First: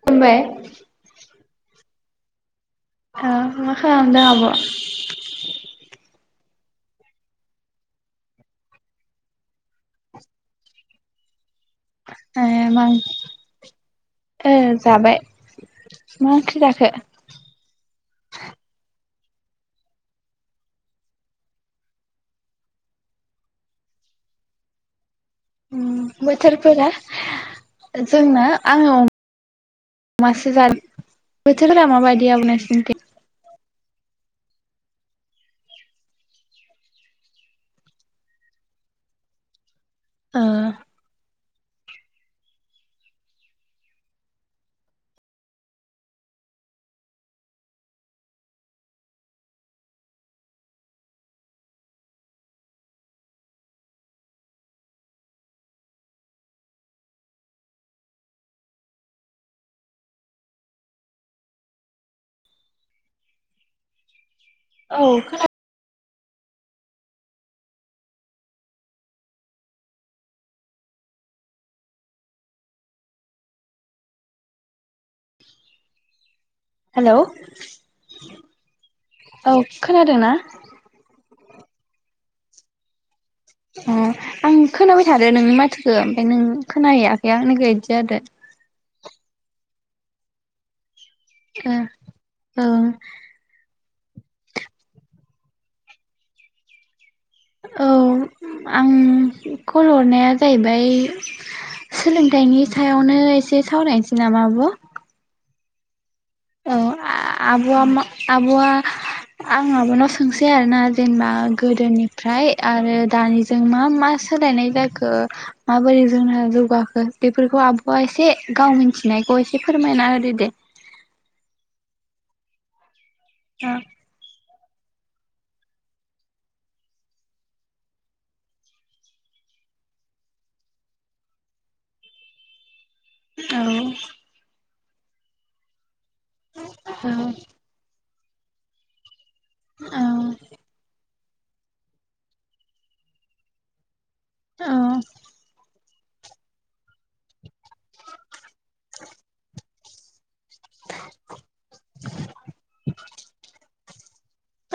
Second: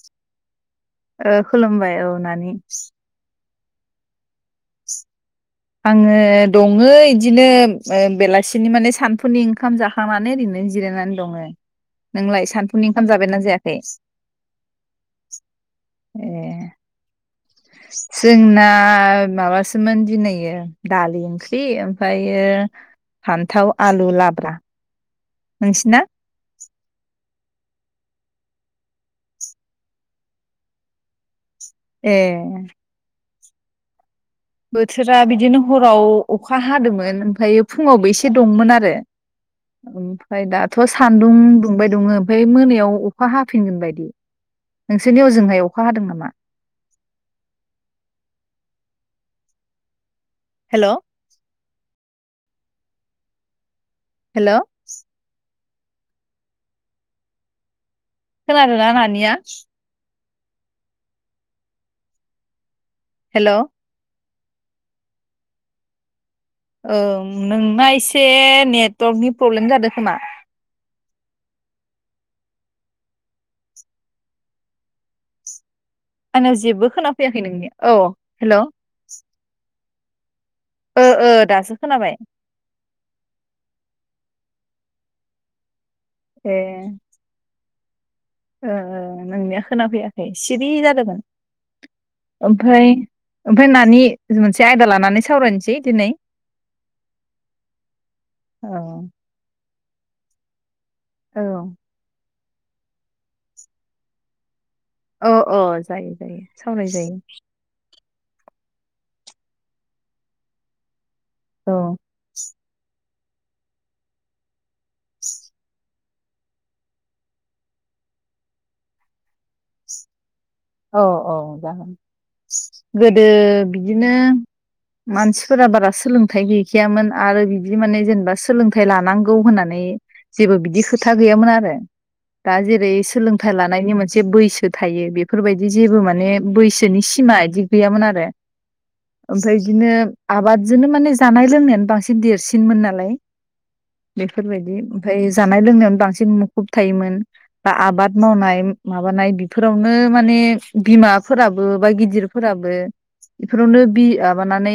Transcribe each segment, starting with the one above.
खुलुमबाय ओ खुलुमबाय औ नानि ओं मा खालामदों आब' आङो दङो इदिनो बेलासिनि माने सानफुनि ओंखाम जाखांनानै ओरैनो जिरायनानै दङो नोंलाय सानफुनि ओंखाम जाबायना जायाखै ए जाबाय ए मा ओंख्रि जाखो जोंना माबासोमोन दिनैयो दालि ओंख्रि ओमफ्रायो फान्थाव आलु लाब्रा नोंसिना बोथोरफोरा जोंना आंल' दासो जादों बोथोरफोरा ए माबायदि आब' नोंसिनिथिं बोथोरा बिदिनो हराव अखा हादोमोन ओमफायो फुङावबो एसे दंमोन आरो ओ ओमफ्राय दाथ' सान्दुं दुं बाय दङ ओमफ्राय मोनायाव अखा हाफिनगोन बायदि नोंसोरनि हजोंहाय अखा हादों नामा हेलौ हेलौ खोनादों ना नानिया? हेलौ औ खोना औं नोंना एसे नेटवर्कनि प्रब्लेम जादों खोमा। आंनाव जेबो खोना हेलौ फैयाखै नोंनिया औ हेलौ औ खोनादोंना ओ ओ। दासो खोनाबाय। अ आं खोनाबाय थादो नोंनि माथो। ओ ओमफ्राय नों ए खोनाहैयाखै आंनिखो इदि जादो ओ नोंनिया खोनाफैयाखै सिरि जादोंमोन। ओ ओमफ्राय औ ओमफ्राय नानि मोनसे आयदा लानानै सावरायनोसै दिनै। औ औ आं कल हरनाया जाहैबाय औ सोलों फिथाइनि सायावनो एसे सावरायनोसै नामा आब? अ अ जायो। जायो औ सावराय जायो आब आ मा आबआ आं आब' नाव सोंसै आरो ना जेनेबा औ गोदोनिफ्राय आरो दानिजों मा मा सोलायनाय जागोन? खो माबोरै जोंना जौगाखो बेफोरखौ आबआ एसे गाव मिन्थिनायखौ एसे फोरमायना होदो दे। औ औ जागोन। गोदो औ बिदिनो मानसिफोरा बारा सोलोंथाइ गैखायामोन आरो बिदि माने जेनेबा सोलोंथाइ लानांगौ होननानै जेबो बिदि खोथा गैयामोन आरो दा जेरै सोलोंथाइ औ लानायनि मोनसे बैसो थायो बे बेफोरबायदि जेबो माने माने बैसोनि औ सिमा इदि गैयामोन आरो ओमफ्राय औ इदिनो आबादजोंनो माने जानाय लोंनायानो बांसिन देरसिनमोन नालाय। औ बेफोरबायदि ओमफाय जानाय लोंनायावनो बांसिन मुखुब थायोमोन बा आबाद मावनाय माबानाय बेफोरावनो ओ माने बिमा फोराबो बा‌ गिदिरफोराबो इफोरावनो बि ओ माबानानै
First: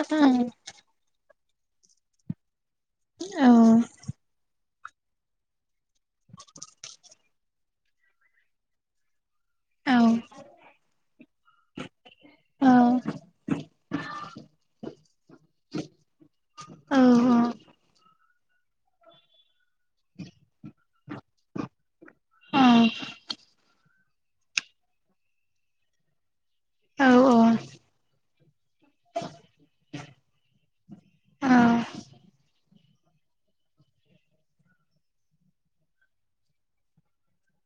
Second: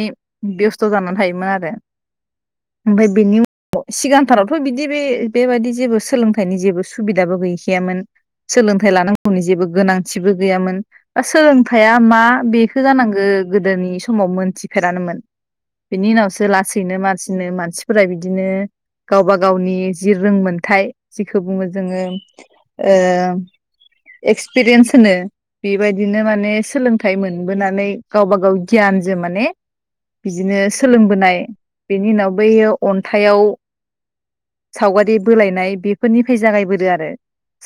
बेस्थ' जानानै थायोमोन आरो [unintelligible] ओमफाय बिनि औ [inaudible] सिगांथारावथ' बिदि बे बेबादि जेबो सोलोंथाइनि जेबो सुबि दाबो गैखायामोन सोलोंथाइ लानां सिबो गैयामोन बा सोलोंथाइआ मा बेखो जानांगो गोदोनि समाव मोनथिफेरानोमोन बिनि उनावसो लासैनो मानसिनो मानसिफोरा बिदिनो गावबा गावनि जि रोंमोनथाय जिखौ बुङो जोङो औ ओ एक्सपिरियेस होनो बेबायदिनो माने सोलोंथाइ मोनबोनानै गावबा गाव गियानजो माने बिदिनो सोलोंबोनाय बेनि उनाव बैयो अन्थाइआव सावगारि बोलायनाय बेफोरनिफ्राय जागायबोदो आरो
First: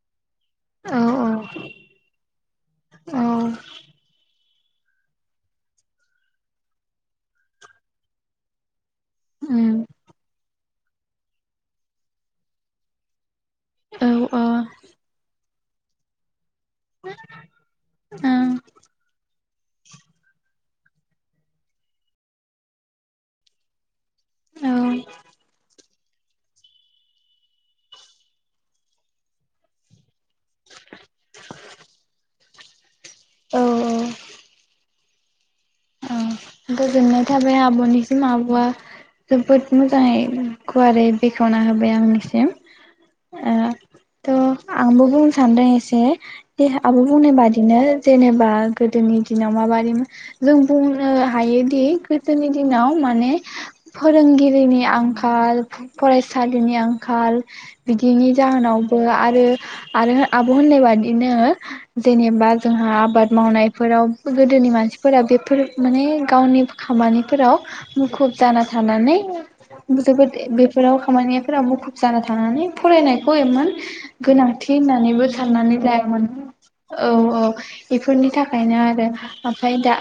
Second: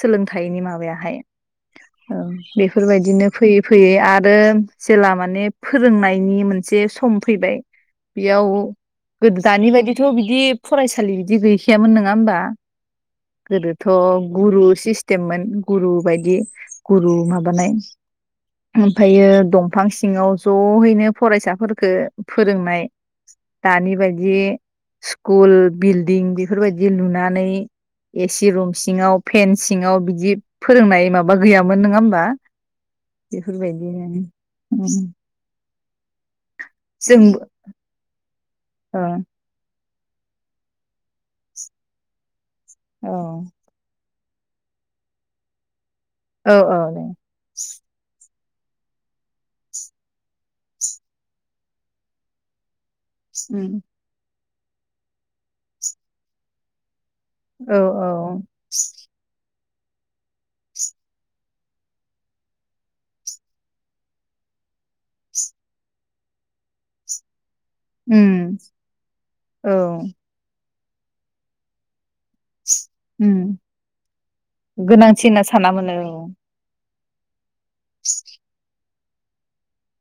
सोलोंथाइ खायनि माबायाहाय औ बेफोरबायदिनो फैयै फैयै आरो जेला माने फोरोंनायनि मोनसे सम फैबाय बेयाव गोद दानि बायदिथ' बिदि फरायसालि बिदि गैखायामोन नङा होमबा गोदोथ' गुरु सिस मोन गुरु बायदि गुरु माबानाय ओमफ्रायो दं बिफां सिङाव जयैनो फरायसाफोरखो फोरोंनाय दानि बायदि जि औ स्कुल बिल्डिं बेफ फोरबायदि लुनानै ए सि रुम सिङाव फेन सिङाव बिदि फोरोंनाय माबा गैयामोन नोङा होमबा औ बेफोरबायदिनो उम औ गोजोननाय थाबाय आब'निसिम आब आ‌ जोबोद मोजाङै गुवारै बेखेवना होबाय आंनिसिम ओ त आंबो बुंनो सानदों एसे औ बे दे औ आब' बुंनाय बादिनो जेनेबा गोदोनि दिनाव माबदि मोन जों बुंनो हायोदि गोदोनि दिनाव माने फोरोंगिरि दैनि आंखाल फरायसालिनि आंखा आंखाल औ बिदिनि औ जाहोनावबो आरो आरो आब' होननाय बादिनो जेनेबा जोंहा आबाद मावनायफोराव गोदोनि मानसिफोरा बेफोर माने गावनि खामानिफोराव मुखुब उम जाना थानानै औ जोबोद बे बेफोराव खामानियाफोरा मुखब जाना थानानै फरायनायखौ उम एमान गोनांथि होननानैबो गोनांथि होनना साननानै सानामोन औ लायामोन औ औ बेफोरनि थाखायनो आरो ओमफ्राय दा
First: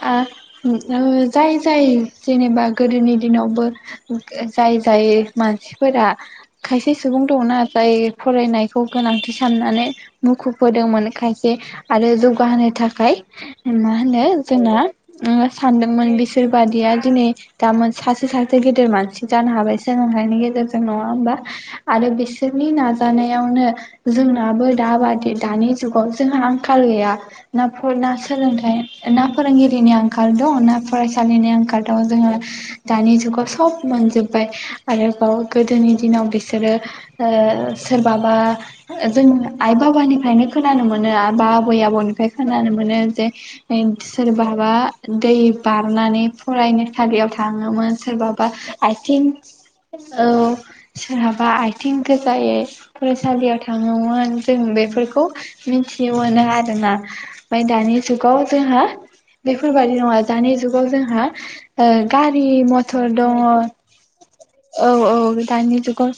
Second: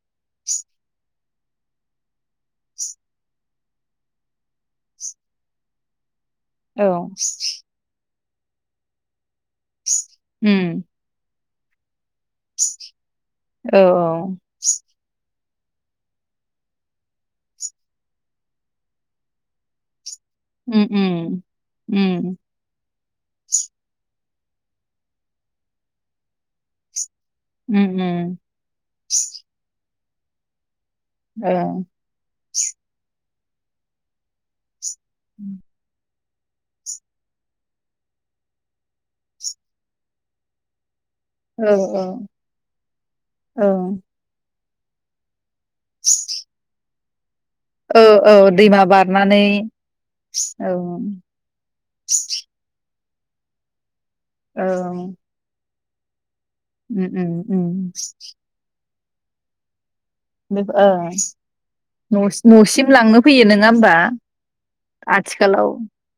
[unintelligible] जाय जाय जेनेबा गोदोनि दिनावबो जाय जाय मानसिफोरा औ खायसे सुबुं दंना जाय फरायनायखौ गोनांथि साननानै मुखुब उम होदोंमोन खायसे बे आरो जौगाहोनो थाखाय औ मा होनो जोंना ओ सानदोंमोन बिसोर बादिया दिनै गामोन सासे सासे गेदेर मानसि जानो हाबाय सोलोंथाइनि नि गेजेरजों उम नङा होमबा उम आरो उम बिसोरनि ना जानायावनो जोंनाबो दाबादि दानि जुगाव जोंहा आंखाल गैया ना फ उम ना उम सोलोंथाइ ना फोरोंगिरिनि आं [unintelligible] औ फरायसालिनि आंखालाव दं जोङो दानि जुगाव सब मोनजोब्बाय आरोबाव गोदोनि दिनाव बेसे बिसोरो ओ सोरबाबा जों आइ बाबानिफ्रायनो खोनानो मोन आबा औ आबै आबौनिफ्राय खोनानो मोनो जे औ सोरबा बा दै बारनानै फरायनो हाबायाव था थाङोमोन औ सोरबाबा औ दैमा आथिं बारनानै औ औ सोरहाबा आथिं गोजायै फरायसालियाव थाङोमोन जों औ उम बेफोरखौ मिथिनो मोनो आरोना उम ओमफाय उम दानि जुगाव जोंहा बे होबाय दङ दानि बे जुगाव ओ जोंहा ओ न' गारि न'सिम मथर लांनो दङ फैयो नङा होमबा औ औ आथिखालाव दानि जुगाव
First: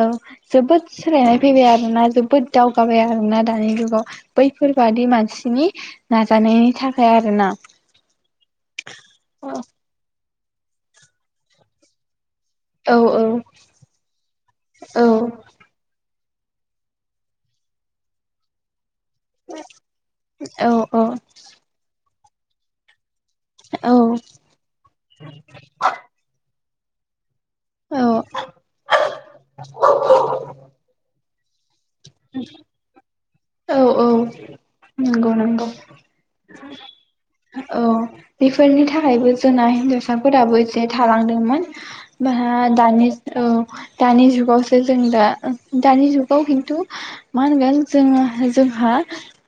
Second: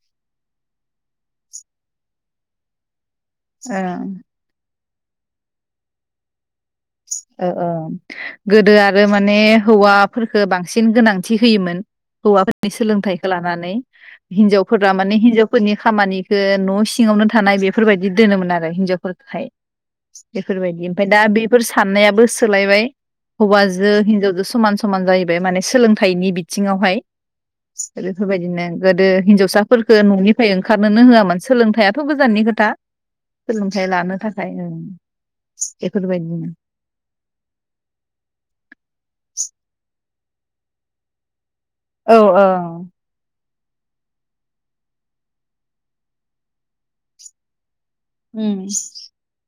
औ जोबोद सोलायनाय फैबाय आरो ना जोबोद दावगाबाय आरो दानि ओं जुगाव बैफोर बादि मानसिनि नाजानायनि थाखाय ओमफाय आरो ना ओ ओ गोदो आरो माने हौवा फोरखो बांसिन गोनांथि होयोमोन हौवा औ सोलोंथाइखौ लानानै हिनजावफोरा औ माने हिनजावफोरनि खामानि ओ न' सिङावनो थानाय बेफोरबायदि दोनोमोन आरो हिनजाव फोरखोहाय औ बेफोरबायदि ओमफाय दा औ बेफोर नायाबो सोलायबाय हौवाजों हिनजावजों समान समान जाहैबाय माने सोलोंथाइनि बि थिङावहाय औ बेफोरबायदिनो गोदो हिनजावसाफोरफोरखौ न'निफ्राय ओंखारनोनो होआमोन सोलोंथाइया थ' गोजाननि खोथा औ सोलोंथाइ लानो औ थाखाय नंगौ नंगौ बेफोरबायदिनो औ बेफोरनि थाखायबो जोंना होनजावसा साफोराबो एसे थालांदोंमोन औ औ माहा दानि ओ दानि जुगावसो जों दा दानि जुगाव खिन्थु मा होनगोन जों उम जोंहा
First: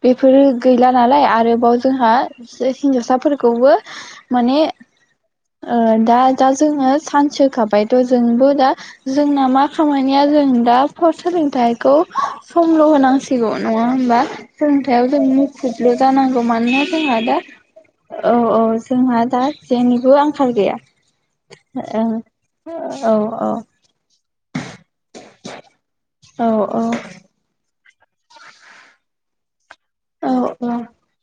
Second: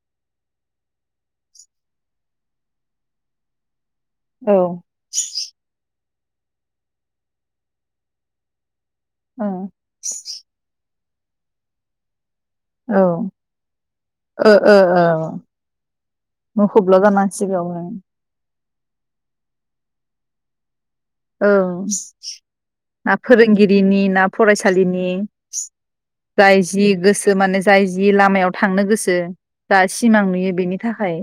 बेफोरो गैला नालाय आरोबाव जोंहा हिनजावसाफोरखौबो औ माने ओ दा दा जोङो सान्स होखाबायथ' जोंबो दा औ जोंना मा खामानिया जों दा फार्स सोलोंथायखौ समल' ओ होनांसिगौ नङा होमबा ओ ओ सोलोंथायाव जों मुखुबल' जानांगौ मानोना मुखुबल' जोंहा दा जानांसिगौ ओं औ औ जोंहा दा जेनिबो आंखाल गैया औ ओं औ ना औ फोरोंगिरिनि ना फरायसालिनि औ जाय जि गोसो माने जाय जि लामायाव थांनो गोसो दा सिमां औ नुयो औ बेनि थाखाय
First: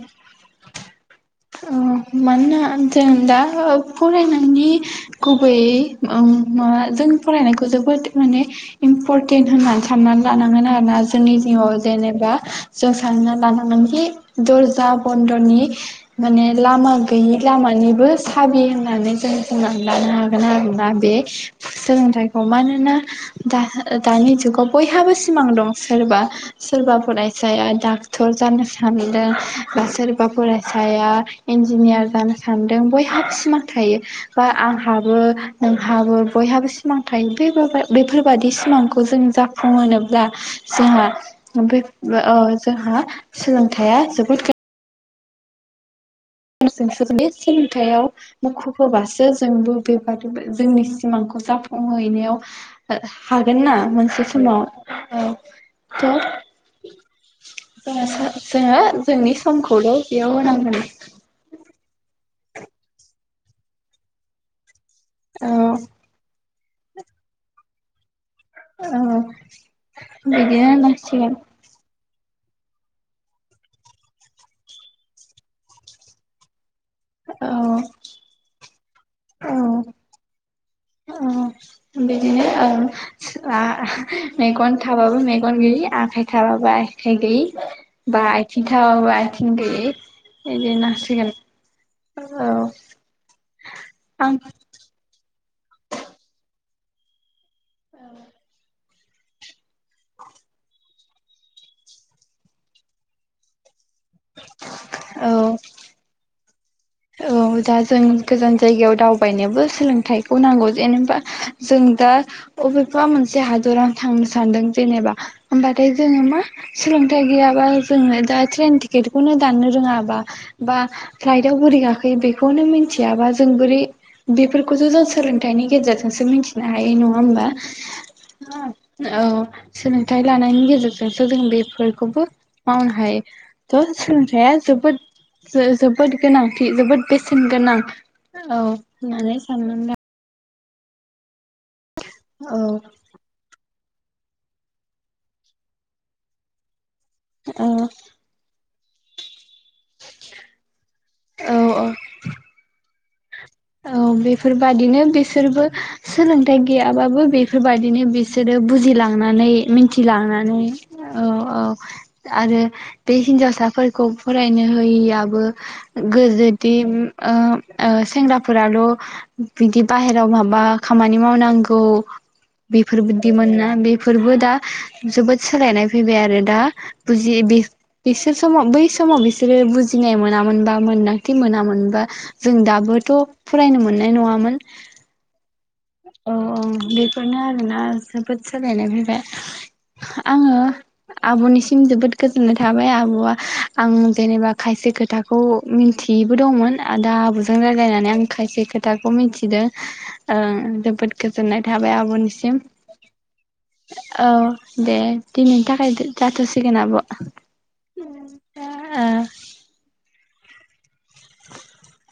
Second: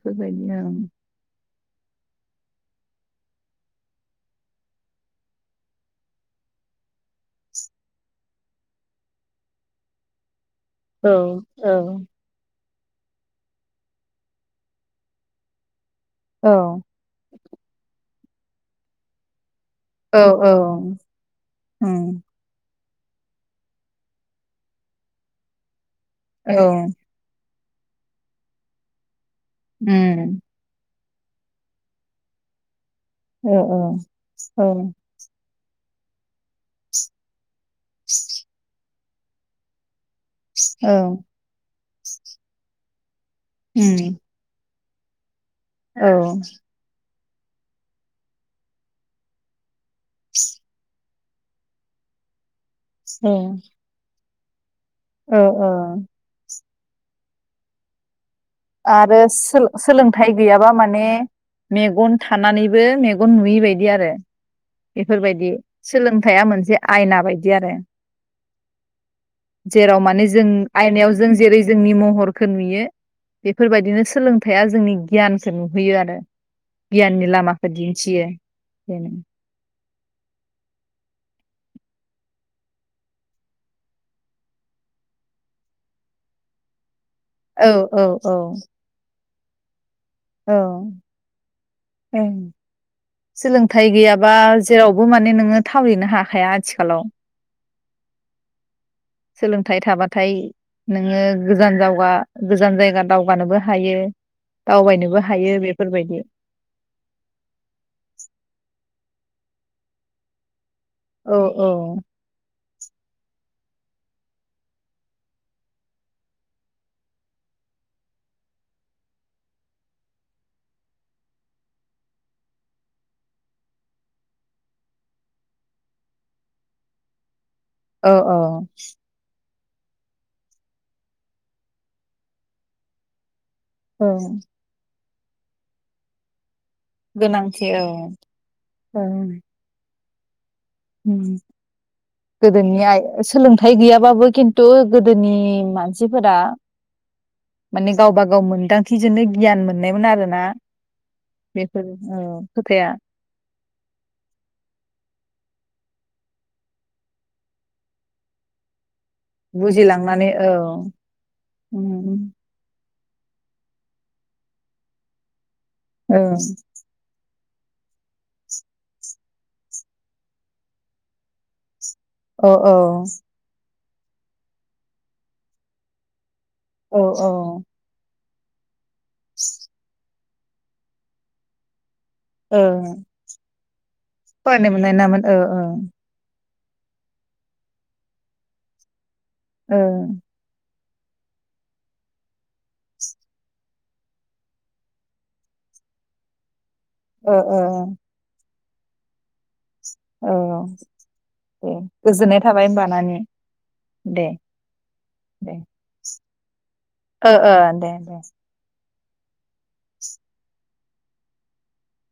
बेबायदिनो ओं ओ मानोना जों दा फरायनायनि गुबै मा जों फरायनायखौ जोबोद माने इम्परटेन्ट होननानै साननानै लानांगोन आरोना जोंनि ओं औ जिउआव जेनेबा जों सानना लानांगोनखि दर्जा बन्द'नि औ माने लामा गैयि लामानिबो हाबि होननानै जों सोंनानै लानो औ हागोन आरोना औ बे उम सोलोंथाइखौ मानोना दा दानि जुगाव बयहाबो सिमां दं सोरबा औ सोरबा फरायसा डाक्टर जानो थांदों बा सोरबा उम फरायसाया इन्जियार जानो सानदों बयहाब ओ सिमान ओ थायो बा औ आंहाबो हाबो बयहाबो सिमां थायो बेफोर बायदि सिमां खौ जों जाफुंहोनोबा दा जोंहा ओमफाय ओ जोंहा सोलोंथाइया उम जोबोद औ सोलोंथायाव मुखुब होबासो जोंबो बेबादिबो जोंनि सिमांखौ जाफुंहैनायाव औ हागोनना मोनसे समाव औ औ थ' [inaudible] आरो जोंनि समखौल' सो-सोलोंथाइ बेयाव गैयाबा होनांगोन माने मेगन थानानैबो मेगन नुयैबायदि आरो बेफोरबायदि औ सोलोंथाइया मोनसे जे आयना बायदि आरो औ जेराव माने जों बिदिनो आयनायाव जों होनांसिगोन जेरै जोंनि महर खो नुयो बेफोरबायदिनो सोलोंथाइया जोंनि गियानखौ नुहैयो आरो गियाननि औ लामाखौ दिन्थियो बेनो ओ बिदिनो ओ आ मेगन थाबाबो मेगन गैयि आखाइ थाबाबो आखाइ गैयि औ औ बा औ आथिं थाबाबो आ [unintelligible] औ ओं औ सोलोंथाइ गैयाबा आं जेरावबो मान माने नोङो थावरिनो हाखाया आथिखालाव औ सोलों सोलोंथाय थाबाथाय नोङो गोजान जावगा गोजान जायगा दावगानोबो हायो दावबायनोबो औ हायो बेफोरबायदि औ दा जों गोजान जायगायाव दावबायनोबो सोलोंथाइखौ नांगौ जेनेबा औ औ जों दा बबेबा मोनसे हादराव थांनो सानदों जेनेबा होमबाथाय जोङो मा सोलोंथाइ गैयाबा जोङो दा ट्रेन टिकेटखौनो दाननो रोङाबा बा फ्लाइटआव बोरै गाखोयो बेखौनो मिथियाबा जों बोरै बेफोरखौसो जों सोलोंथाइनि गेजेरजोंसो मिथिनो हायो नङा होमबा औ औ औ सोलोंथाइ लानायनि गेजेरजोंसो जों बेफोरखौबो मावनो हायो थ' औ सोलोंथाइया जोबोद जो-जोबोद [unintelligible] जोबोद बेसेन गोनां औ होननानै सान हुम औ गोदोनियाहाय सोलोंथाइ सोलोंथाय गैयाबाबो खिन्थु गोदोनि मानसिफोरा औ माने गावबा गाव मोनदां [unintelligible] गियान मोननायमोन आरोना औ औ बेफोरो ओ खोथाया औ बेफोरबादिनो बिसोरबो सोलोंथाइ गैयाबाबो बेफोरबायदिनो बिसोरो बुजिलाङ थांनानै बुजिलांनानै औ मिथिलांनानै औ औ आरो बे हिनजावसाफोरखौ फरायनो होयैआबो औ गोजोदि ओ ओ सेंग्रा फोराल बिदि बाहेराव माबा खामानि मावनांगौ औ बेफोर बिबदिमोन ना बे बेफोरबो दा जोबोद सोलायनाय फैबाय आरो दा औ औ बुजियो बि बिसोर समाव बैस बै समाव बिसोर बुजिनाय मो ना‌ मोनबा मोनदांथि मोनामोनबा जों दाबोथ फरायनो मोन पो मोननाय नामोन ओ ओ औ औ बेखौनो आरोना जोबोद सोलायनाय फैबाय आङो आब'निसिम जोबोद गोजो न थाबाय आब'या आं जेनेबा खायसे खोथाखौ मिथियैबो दंमोन आदा ओ आब'जों ओ रायज्लायनानै आं खायसे खोथाखौ मिथिदो अ जोबोद गोजोननाय थाबाय आब'निसिम होमबा नानि दे औ दे दे दिनैनि थाखाय गो जाथसै ओ ओ दे [inaudible]